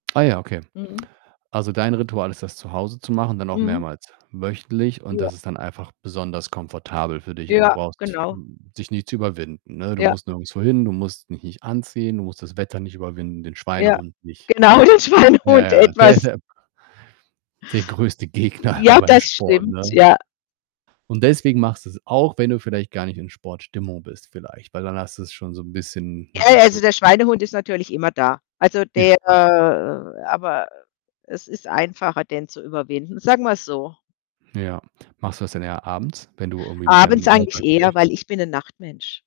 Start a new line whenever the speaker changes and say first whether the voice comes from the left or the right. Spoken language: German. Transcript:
right: Ah ja, okay.
left: Mhm.
right: Also, dein Ritual ist das zu Hause zu machen, dann auch
left: Mhm.
right: mehrmals wöchentlich und
left: Ja.
right: das ist dann einfach besonders komfortabel für dich und du
left: Ja,
right: brauchst,
left: genau.
right: hm, dich nicht zu überwinden, ne? Du
left: Ja.
right: musst nirgendswo hin, du musst dich nicht anziehen, du musst das Wetter nicht überwinden, den
left: Ja,
right: Schweinehund nicht.
left: genau, den
right: Ja,
left: Schweinehund
right: ja, der ist
left: etwas
right: ja der größte Gegner immer
left: Ja,
right: beim
left: das
right: Sport,
left: stimmt,
right: ne?
left: ja.
right: Und deswegen machst du's auch, wenn du vielleicht gar nicht in Sportstimmung bist vielleicht, weil dann hast du's schon so 'n bisschen
left: Ja,
right: ja,
left: ja, also,
right: so
left: der Schweinehund ist natürlich immer da. Also,
right: Ja.
left: der
right: Klar.
left: aber es ist einfacher, den zu überwinden. Sagen wir's so.
right: Ja. Machst du das denn eher abends, wenn du irgendwie mit
left: Abends
right: deinem
left: eigentlich
right: Alltag
left: eher,
right: durch
left: weil ich bin 'nen Nachtmensch.